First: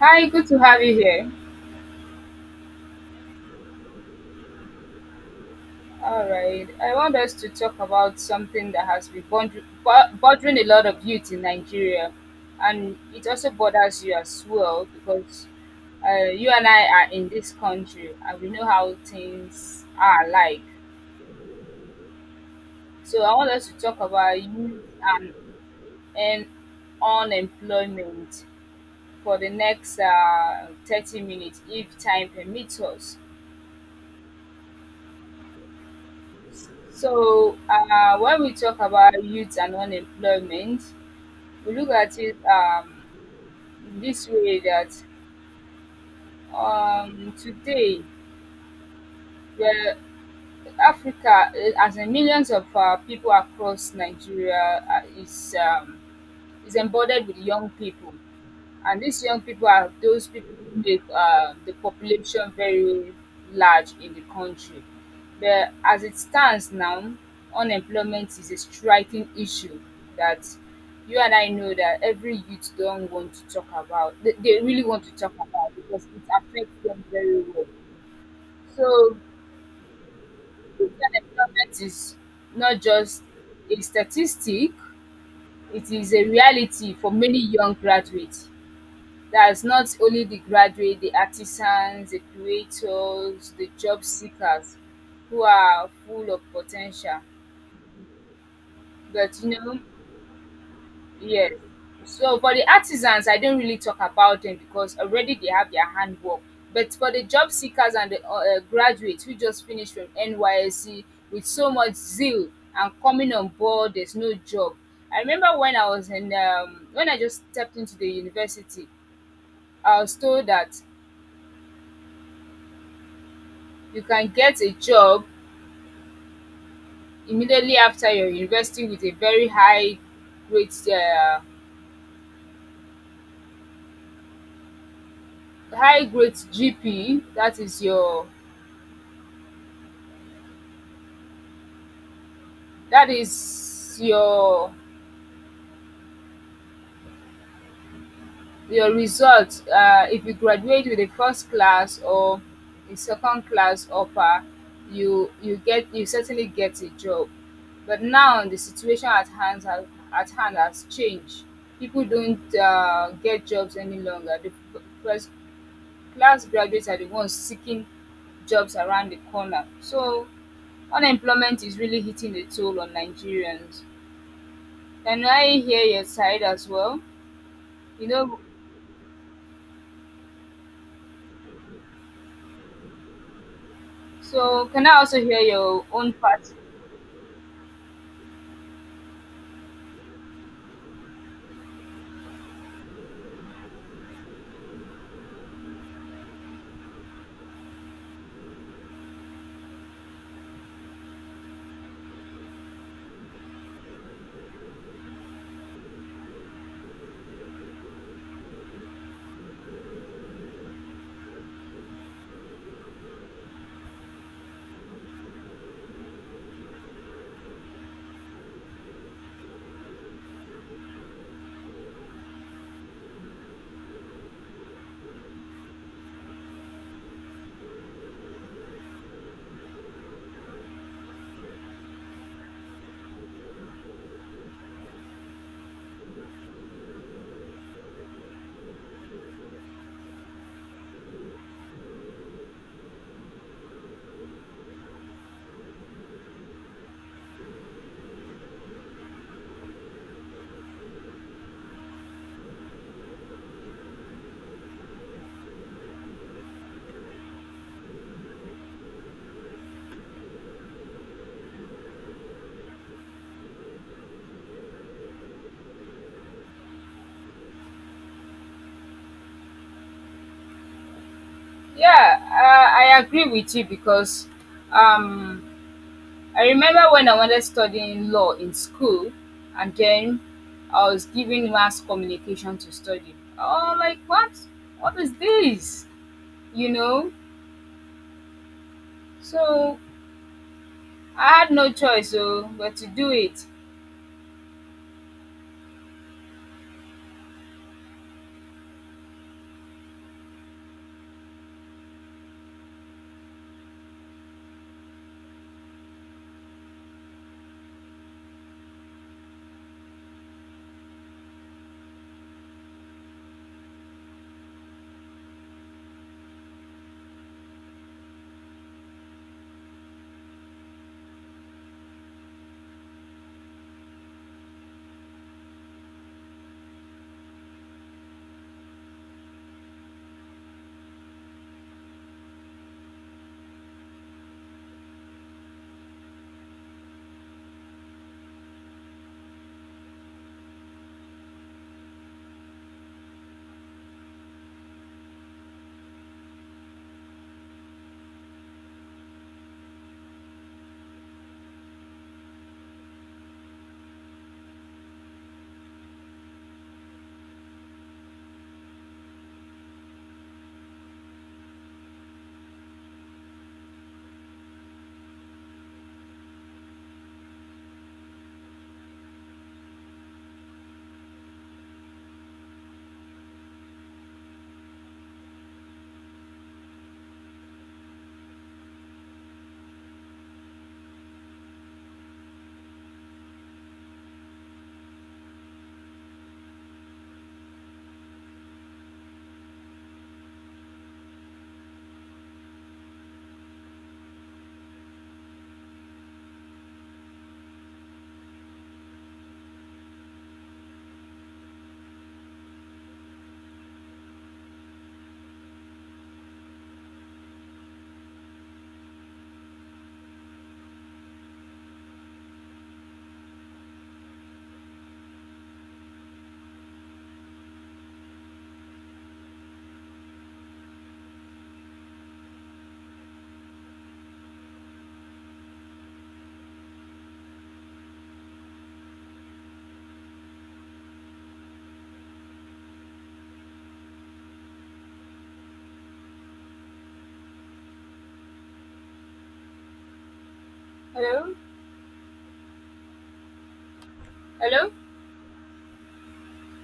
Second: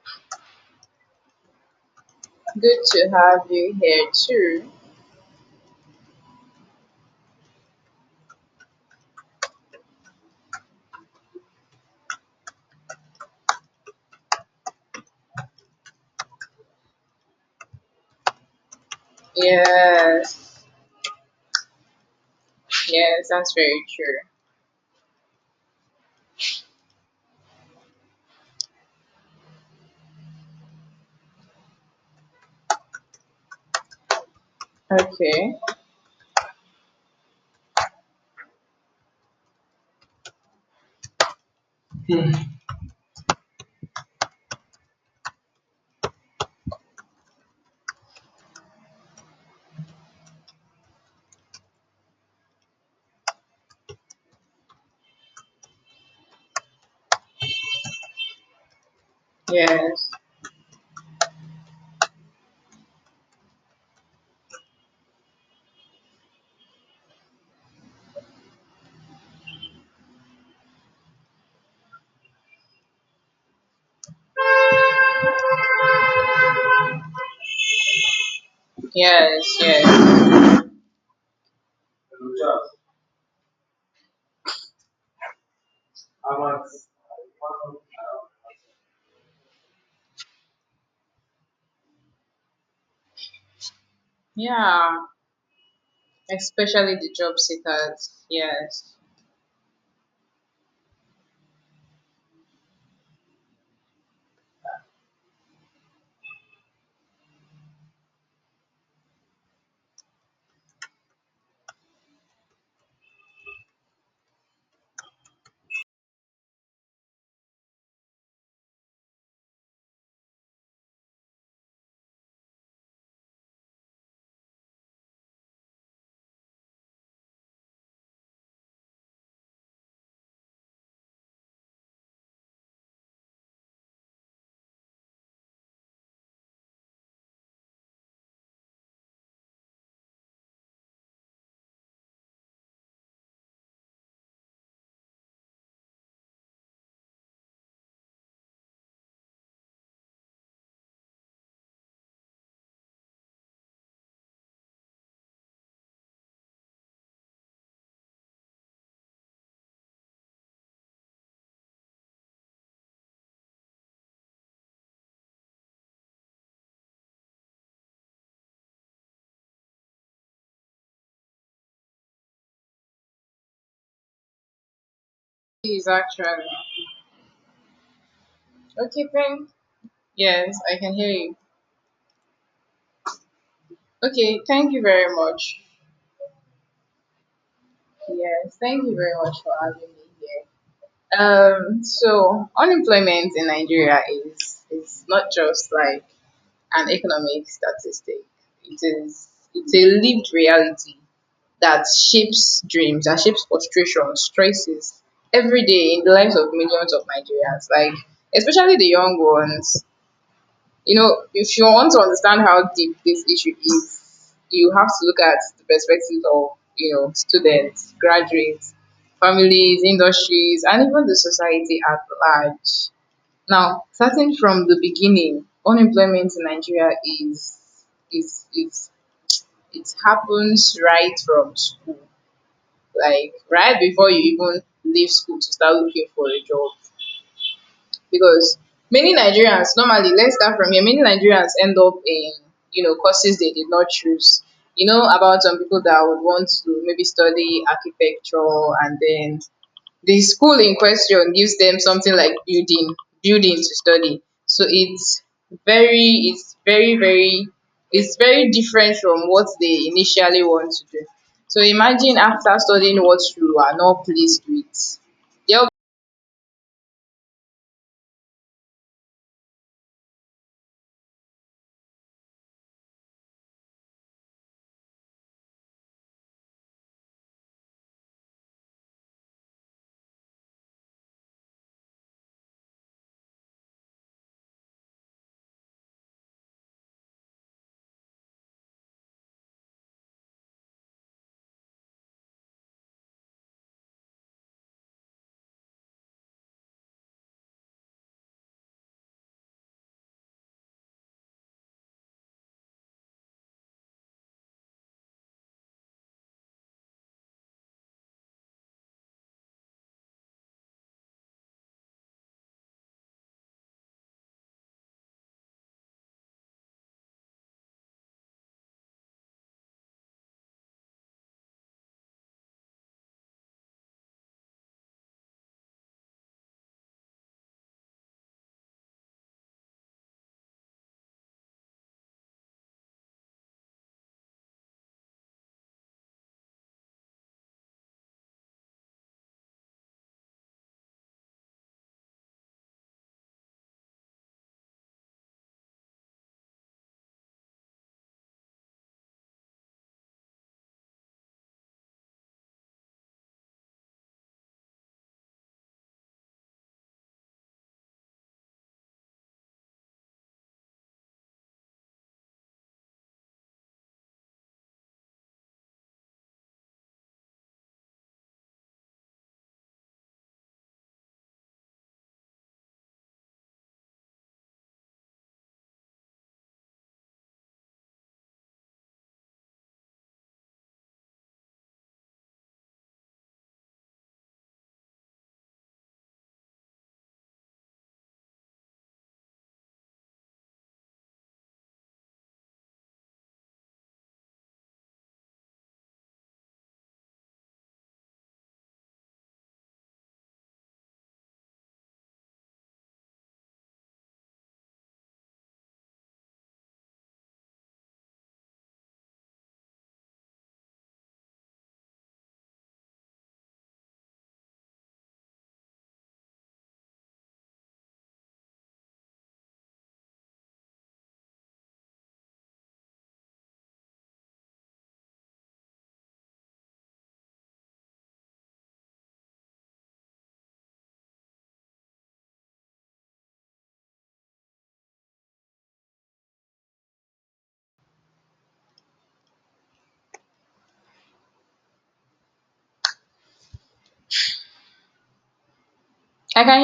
Hi, good to have you here. Good to have you here too. All right, I want us to talk about something that has been bothering a lot of youth in Nigeria, and it also bothers you as well because you and I are in this country and we know how things are like. Yes, So yes, I want that's us to very talk true. about youth and unemployment for the next 30 minutes if time permits us. Okay. So, when we talk about youth and unemployment, we look at it this way that today, where Africa, eh, as in millions of people across Nigeria, is embodied with young people. And these young people are Yes, those people, with the population very large in the country. But as it stands now, unemployment is a striking issue that you and I know that every youth don't want to talk about. They really want to talk about because it affects them very well. So yes, yes. youth unemployment is not just a statistic, it is a reality for many young graduates. That's not only the graduate, the artisans, the creators, the job seekers Yeah, who are full of especially the potential. job seekers. Yes, But you know yes. So for the artisans, I don't really talk about them because already they have their handwork. But for the job seekers and the graduates who just finished from NYSC with so much zeal and coming on board, there's no job. I remember when I was in when I just stepped into the university, I was told that you can get a job immediately after your university with a very grade um high grade GP. That is your that is your your result. If you graduate with a first class or a second class upper, you certainly get a job. But now the situation at hand has changed. People don't get jobs any longer. The first class graduates are the ones seeking jobs around the corner. So unemployment is really hitting a toll on Nigerians. Can I hear please your side actually. as well? You know, Okay, thank. Yes, I can hear you. Okay, so thank you can I very also hear much. your own part? Yes, thank you very much for having me here. So unemployment in Nigeria is not just like an economic statistic. It is it's a lived reality that shapes dreams, that shapes frustrations, stresses every day in the lives of millions of Nigerians. Like especially the young ones. You know, if you want to understand how deep this issue is, you have to look at the perspective of students, graduates, families, industries, and even the society at large. Now, starting from the beginning, unemployment in Nigeria is it happens right from school, like right before you even leave school to start looking for a job. Because many Nigerians, normally, let's start from here. Many Nigerians end up in courses they did not choose. You know about some people that would want to maybe study architecture, and then the school in question gives them something like building to study, so very it's very very it's very different from what they initially want to do. So imagine after studying what you are not pleased with the, Yeah, I agree with you because um, I remember when I wanted studying law in school, and then I was given mass communication to study. Oh, like what? What is this? You know. So I had no choice, oh, but to do it. Hello? Hello? I can hear